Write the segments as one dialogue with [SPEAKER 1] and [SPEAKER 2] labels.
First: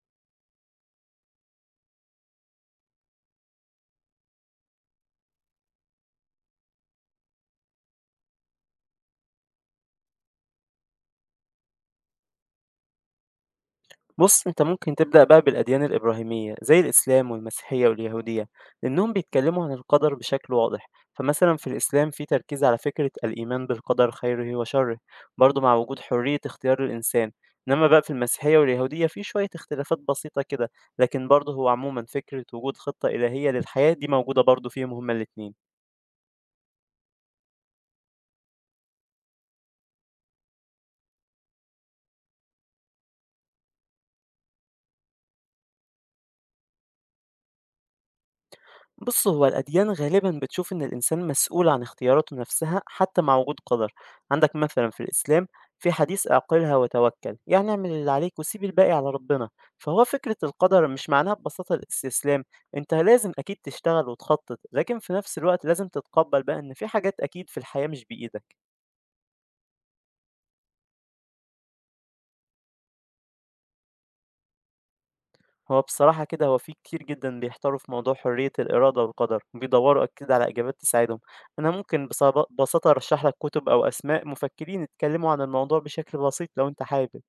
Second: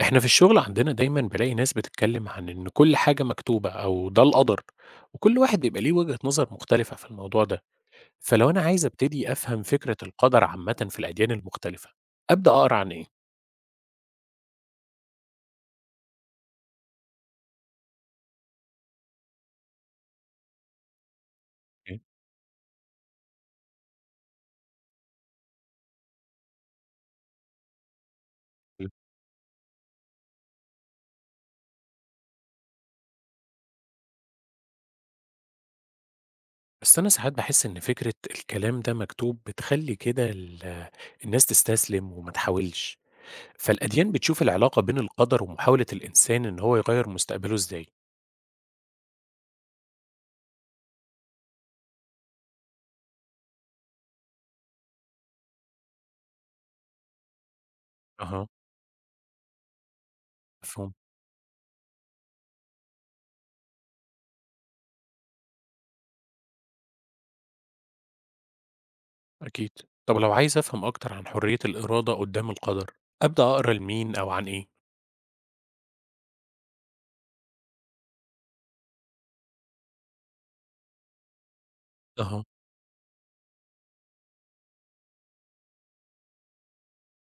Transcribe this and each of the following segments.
[SPEAKER 1] إحنا في الشغل عندنا دايما بلاقي ناس بتتكلم عن إن كل حاجة مكتوبة أو ده القدر، وكل واحد بيبقى ليه وجهة نظر مختلفة في الموضوع ده. فلو أنا عايز أبتدي أفهم فكرة القدر عامة في الأديان المختلفة، أبدأ أقرأ عن إيه؟
[SPEAKER 2] بُص، أنت ممكن تبدأ بقى بالأديان الإبراهيمية زي الإسلام والمسيحية واليهودية، لأنهم بيتكلموا عن القدر بشكل واضح، فمثلًا في الإسلام في تركيز على فكرة الإيمان بالقدر خيره وشره، برضه مع وجود حرية اختيار الإنسان، إنما بقى في المسيحية
[SPEAKER 1] مم.
[SPEAKER 2] واليهودية في شوية اختلافات بسيطة كده، لكن برضه هو عمومًا فكرة وجود خطة إلهية للحياة دي موجودة برضه فيهم هُم الاتنين.
[SPEAKER 1] بس أنا ساعات بحس إن فكرة الكلام ده مكتوب بتخلي كده الناس تستسلم وما تحاولش. فالأديان بتشوف العلاقة بين القدر ومحاولة الإنسان إن هو يغير مستقبله إزاي؟
[SPEAKER 2] بص هو الأديان غالبا بتشوف إن الإنسان مسؤول عن اختياراته نفسها حتى مع وجود قدر، عندك مثلا في الإسلام في حديث اعقلها وتوكل، يعني اعمل اللي عليك
[SPEAKER 1] أها.
[SPEAKER 2] وسيب الباقي على ربنا. فهو فكرة القدر
[SPEAKER 1] مفهوم.
[SPEAKER 2] مش معناها ببساطة الاستسلام، انت لازم أكيد تشتغل وتخطط لكن في نفس الوقت لازم تتقبل بقى إن في حاجات أكيد في الحياة مش بإيدك.
[SPEAKER 1] أكيد. طب لو عايز أفهم أكتر عن حرية الإرادة قدام القدر، أبدأ أقرأ لمين أو عن إيه؟
[SPEAKER 2] هو بصراحة كده في كتير جدًا بيحتاروا في موضوع حرية الإرادة والقدر، وبيدوروا أكيد على إجابات تساعدهم. أنا ممكن
[SPEAKER 1] أها،
[SPEAKER 2] بصب بساطة أرشّح لك كتب أو أسماء مفكرين اتكلموا عن الموضوع بشكل بسيط لو أنت حابب.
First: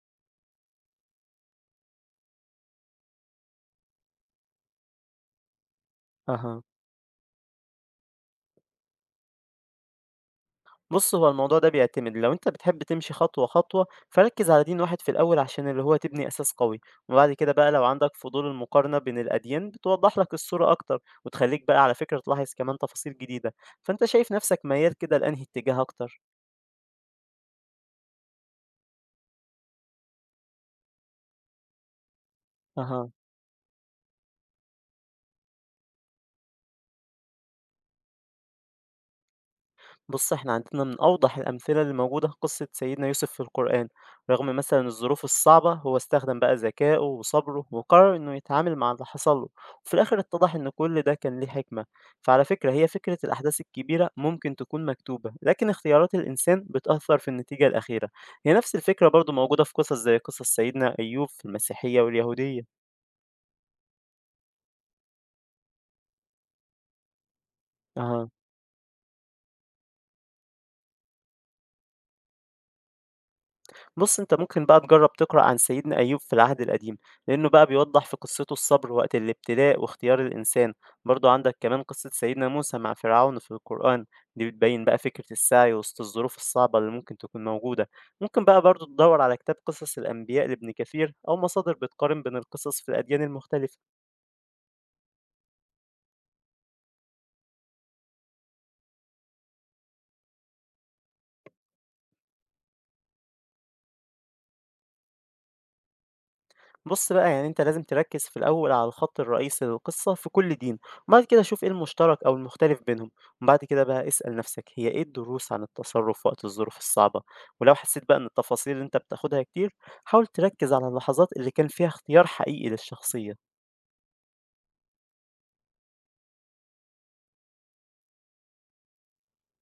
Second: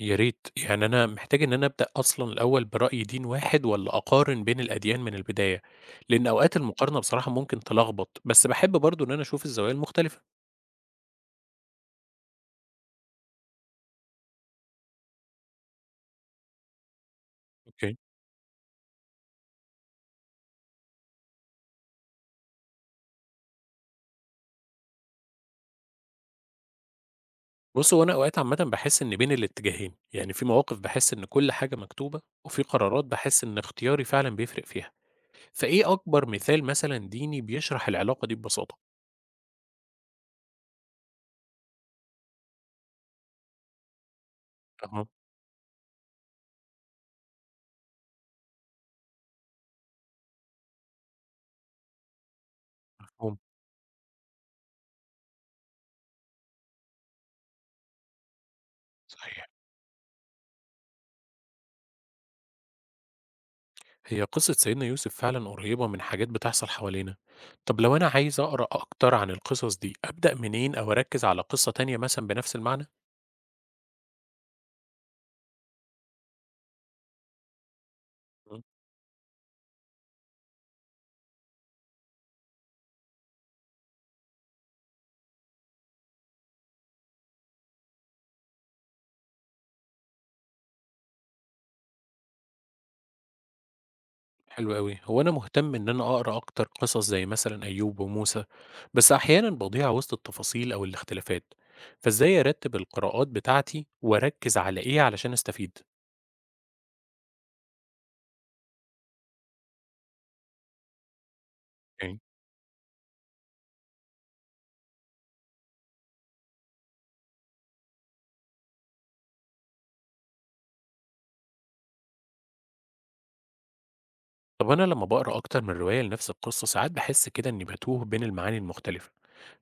[SPEAKER 1] يا ريت. يعني أنا محتاج إن أنا أبدأ أصلا الأول برأي دين واحد ولا أقارن بين الأديان من البداية؟ لأن أوقات
[SPEAKER 2] أها،
[SPEAKER 1] المقارنة بصراحة ممكن تلخبط، بس بحب برضو إن أنا أشوف الزوايا المختلفة.
[SPEAKER 2] بُص هو الموضوع ده بيعتمد، لو أنت بتحب تمشي خطوة خطوة، فركّز على دين واحد في الأول عشان اللي هو تبني أساس قوي، وبعد كده بقى لو
[SPEAKER 1] أوكي.
[SPEAKER 2] عندك فضول المقارنة بين الأديان بتوضح لك الصورة أكتر، وتخلّيك بقى على فكرة تلاحظ كمان تفاصيل جديدة. فأنت شايف نفسك ميّال كده لأنهي اتجاه أكتر؟
[SPEAKER 1] بص هو أنا أوقات عامة بحس إن بين الاتجاهين، يعني في مواقف بحس إن كل حاجة مكتوبة، وفي قرارات
[SPEAKER 2] أها.
[SPEAKER 1] بحس إن اختياري فعلا بيفرق فيها. فإيه أكبر مثال مثلا ديني بيشرح العلاقة دي ببساطة؟
[SPEAKER 2] بص احنا عندنا من أوضح الأمثلة اللي موجودة قصة سيدنا يوسف في القرآن، رغم مثلا
[SPEAKER 1] أها.
[SPEAKER 2] الظروف الصعبة هو استخدم بقى ذكائه وصبره وقرر إنه يتعامل مع اللي حصل له، وفي الآخر اتضح إن كل ده كان ليه حكمة. فعلى فكرة هي فكرة
[SPEAKER 1] مفهوم.
[SPEAKER 2] الأحداث الكبيرة ممكن تكون مكتوبة لكن اختيارات الإنسان بتأثر في النتيجة الأخيرة. هي نفس الفكرة برضو
[SPEAKER 1] صحيح.
[SPEAKER 2] موجودة في قصص زي قصص سيدنا أيوب في المسيحية واليهودية.
[SPEAKER 1] هي قصة سيدنا يوسف فعلا قريبة من حاجات بتحصل حوالينا. طب لو أنا
[SPEAKER 2] أها.
[SPEAKER 1] عايز أقرأ أكتر عن القصص دي أبدأ منين أو أركز على قصة تانية مثلا بنفس المعنى؟
[SPEAKER 2] بُص، أنت ممكن بقى تجرّب تقرأ عن سيدنا أيوب في العهد القديم، لإنه بقى بيوضّح في قصته
[SPEAKER 1] مم.
[SPEAKER 2] الصبر وقت الابتلاء واختيار الإنسان، برضه عندك كمان قصة سيدنا موسى مع فرعون في القرآن، دي بتبيّن بقى فكرة السعي وسط الظروف الصعبة اللي ممكن تكون موجودة. ممكن بقى برضه تدوّر على كتاب قصص الأنبياء لابن كثير أو مصادر بتقارن بين القصص في الأديان المختلفة.
[SPEAKER 1] حلو أوي. هو أنا مهتم إن أنا أقرأ أكتر قصص زي مثلًا أيوب وموسى، بس أحيانًا باضيع وسط التفاصيل أو الاختلافات، فإزاي أرتب القراءات بتاعتي وأركز على إيه علشان أستفيد؟
[SPEAKER 2] بُص بقى، يعني أنت لازم تركّز في الأول على الخط الرئيسي للقصة في كل دين، وبعد كده شوف إيه
[SPEAKER 1] أوكي.
[SPEAKER 2] المشترك أو المختلف بينهم، وبعد كده بقى اسأل نفسك هي إيه الدروس عن التصرف وقت الظروف الصعبة، ولو حسيت بقى إن التفاصيل اللي أنت بتاخدها كتير، حاول تركّز على اللحظات اللي كان فيها اختيار حقيقي للشخصية.
[SPEAKER 1] طب أنا لما باقرأ أكتر من رواية لنفس القصة ساعات باحس كده إني باتوه بين المعاني المختلفة،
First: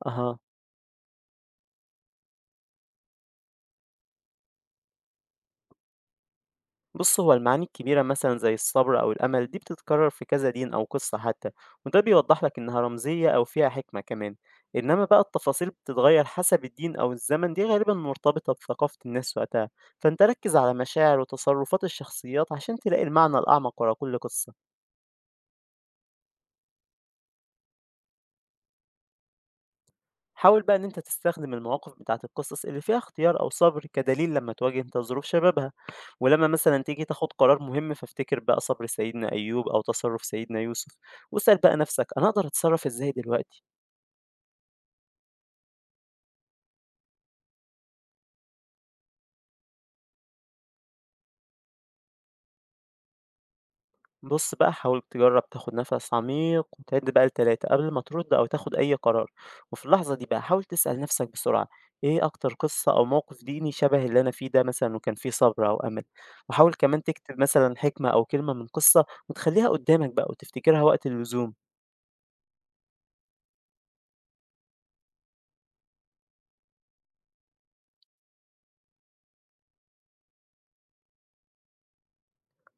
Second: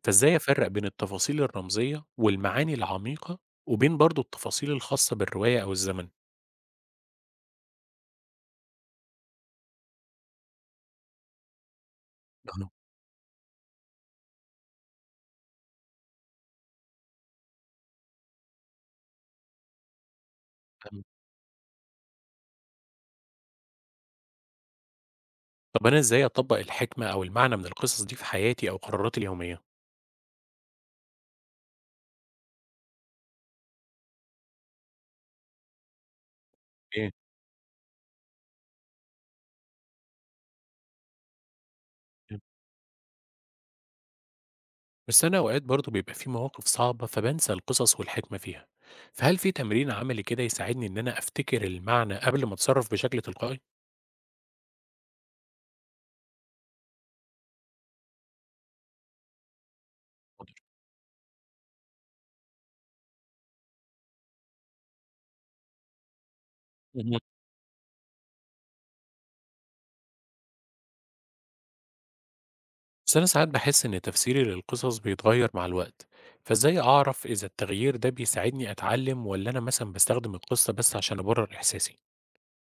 [SPEAKER 1] فإزاي
[SPEAKER 2] أها.
[SPEAKER 1] أفرق بين التفاصيل الرمزية والمعاني العميقة وبين برضه التفاصيل الخاصة بالرواية أو الزمن؟
[SPEAKER 2] بص هو المعاني الكبيرة مثلا زي الصبر أو الأمل دي بتتكرر في كذا دين أو قصة حتى، وده بيوضح لك
[SPEAKER 1] أها،
[SPEAKER 2] إنها رمزية أو فيها حكمة كمان. إنما بقى التفاصيل بتتغير حسب الدين أو الزمن دي غالبا مرتبطة بثقافة الناس وقتها، فأنت ركز على
[SPEAKER 1] فاهمك.
[SPEAKER 2] مشاعر وتصرفات الشخصيات عشان تلاقي المعنى الأعمق ورا كل قصة.
[SPEAKER 1] طب أنا إزاي أطبق الحكمة أو المعنى من القصص دي في حياتي أو قراراتي اليومية؟
[SPEAKER 2] حاول بقى إن أنت تستخدم المواقف بتاعة القصص اللي فيها اختيار أو صبر كدليل لما تواجه أنت ظروف شبابها، ولما مثلا تيجي
[SPEAKER 1] أوكي.
[SPEAKER 2] تاخد قرار مهم فافتكر بقى صبر سيدنا أيوب أو تصرف سيدنا يوسف، واسأل بقى نفسك أنا أقدر أتصرف إزاي دلوقتي.
[SPEAKER 1] بس أنا أوقات برضه بيبقى في مواقف صعبة فبنسى القصص والحكمة فيها، فهل في تمرين عملي كده يساعدني إن أنا أفتكر المعنى قبل ما أتصرف بشكل تلقائي؟
[SPEAKER 2] بُص بقى، حاول تجرّب تاخد نَفَس عميق وتعد بقى ل3 قبل ما ترد أو تاخد أي قرار، وفي اللحظة دي بقى حاول تسأل نَفْسك بسرعة إيه أكتر قصة أو موقف ديني شبه اللي أنا فيه ده مثلًا وكان فيه صبر أو أمل، وحاول كمان
[SPEAKER 1] مهم.
[SPEAKER 2] تكتب مثلًا حكمة أو كلمة من قصة وتخلّيها قدّامك بقى وتفتكرها وقت اللزوم.
[SPEAKER 1] بس أنا ساعات بحس إن تفسيري للقصص بيتغير مع الوقت، فإزاي أعرف إذا التغيير ده بيساعدني أتعلم ولا أنا مثلا بستخدم القصة بس عشان أبرر إحساسي؟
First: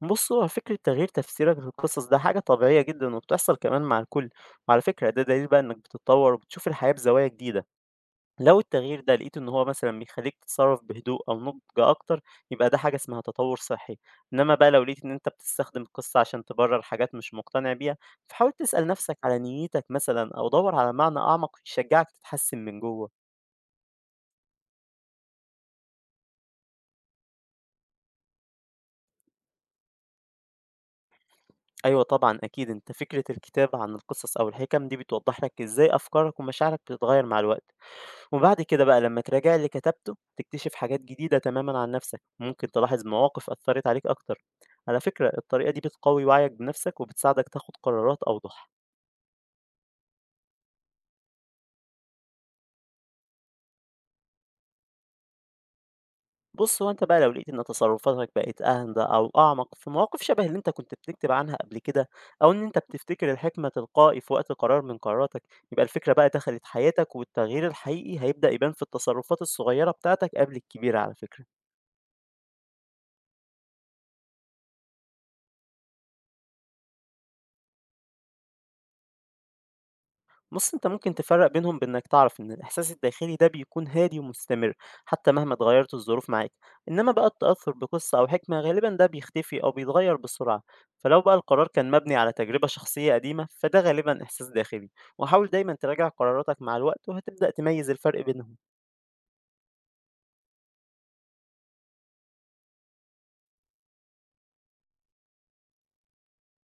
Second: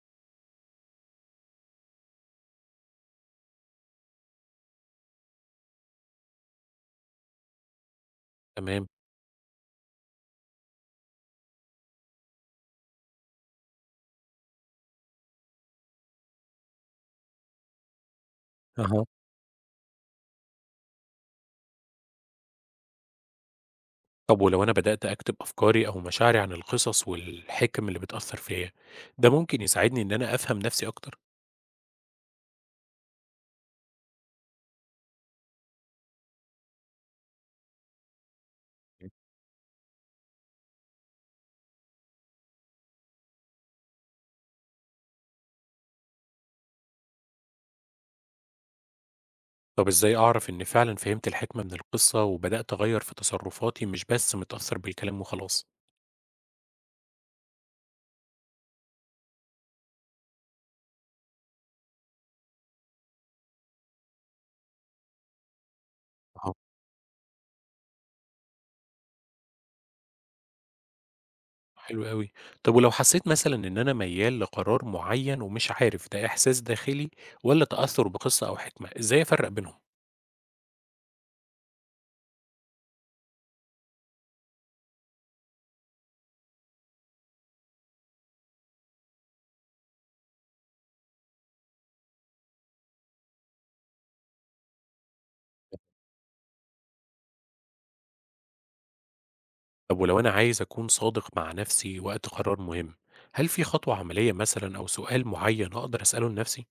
[SPEAKER 2] بُص، هو فكرة تغيير تفسيرك للقصص ده حاجة طبيعية جدًا وبتحصل كمان مع الكل، وعلى فكرة ده دليل بقى إنك بتتطور وبتشوف الحياة بزوايا جديدة. لو
[SPEAKER 1] تمام.
[SPEAKER 2] التغيير ده لقيت إن هو مثلًا بيخلّيك تتصرّف بهدوء أو نضج أكتر، يبقى ده حاجة اسمها تطوّر صحّي، إنما بقى لو لقيت إن أنت بتستخدم القصة عشان تبرّر حاجات مش مقتنع بيها، فحاول تسأل
[SPEAKER 1] أها.
[SPEAKER 2] نَفْسك على نيّتك مثلًا أو دَوّر على معنى أعمق يشجّعك تتحسّن من جوّه.
[SPEAKER 1] طب ولو أنا بدأت أكتب أفكاري أو مشاعري عن القصص والحكم اللي بتأثر فيا، ده ممكن يساعدني إن أنا أفهم نفسي أكتر؟
[SPEAKER 2] أيوه طبعًا أكيد، أنت فكرة الكتابة عن القصص أو الحِكَم دي بتوضّح لك إزاي أفكارك ومشاعرك بتتغيّر مع الوقت. وبعد كده بقى لما تراجع اللي كتبته تكتشف حاجات جديدة تماما عن نفسك، ممكن تلاحظ مواقف أثرت عليك أكتر. على فكرة الطريقة دي بتقوي وعيك بنفسك وبتساعدك تاخد قرارات أوضح.
[SPEAKER 1] طب إزاي أعرف إن فعلا فهمت الحكمة من القصة وبدأت أغير في تصرفاتي مش بس متأثر بالكلام وخلاص؟
[SPEAKER 2] بص هو أنت بقى لو لقيت إن تصرفاتك بقت أهدى أو أعمق في مواقف شبه اللي أنت كنت بتكتب عنها قبل كده، أو إن أنت بتفتكر الحكمة تلقائي في وقت قرار من قراراتك، يبقى الفكرة بقى
[SPEAKER 1] أها.
[SPEAKER 2] دخلت حياتك والتغيير الحقيقي هيبدأ يبان في التصرفات الصغيرة بتاعتك قبل الكبيرة على فكرة.
[SPEAKER 1] حلو قوي. طب ولو حسيت مثلا إن أنا ميال لقرار معين ومش عارف ده إحساس داخلي ولا تأثر بقصة أو حكمة، إزاي أفرق بينهم؟
[SPEAKER 2] بُص، أنت ممكن تفرّق بينهم بإنك تعرف إن الإحساس الداخلي ده بيكون هادي ومستمر حتى مهما اتغيّرت الظروف معاك، إنما بقى التأثّر بقصة أو حكمة غالبًا ده بيختفي أو بيتغيّر بسرعة، فلو بقى القرار كان مبني على تجربة شخصية قديمة فده غالبًا إحساس داخلي، وحاول دايمًا تراجع قراراتك مع الوقت وهتبدأ تميّز الفرق بينهم.
[SPEAKER 1] طب ولو أنا عايز أكون صادق مع نفسي وقت قرار مهم، هل في خطوة عملية مثلا أو سؤال معين أقدر أسأله لنفسي؟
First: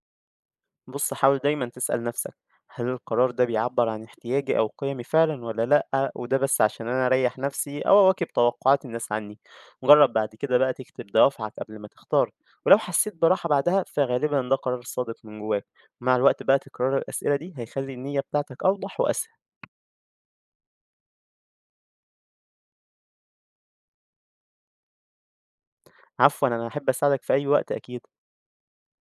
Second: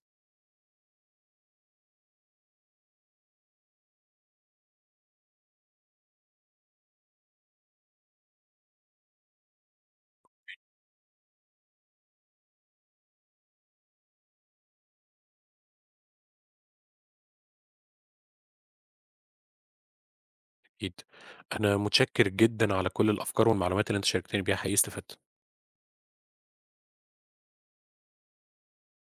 [SPEAKER 2] بص حاول دايما تسأل نفسك هل القرار ده بيعبر عن احتياجي أو قيمي فعلا ولا لأ، وده بس عشان أنا أريح نفسي أو أواكب توقعات الناس عني. جرب بعد كده بقى تكتب دوافعك قبل ما تختار، ولو حسيت براحة بعدها فغالبا ده قرار صادق من جواك. مع الوقت بقى تكرار الأسئلة دي هيخلي النية بتاعتك أوضح وأسهل.
[SPEAKER 1] أكيد. أنا متشكر جدا على كل الأفكار والمعلومات اللي أنت شاركتني بيها، حقيقي استفدت.
[SPEAKER 2] عفوا، أنا أحب أساعدك في أي وقت أكيد.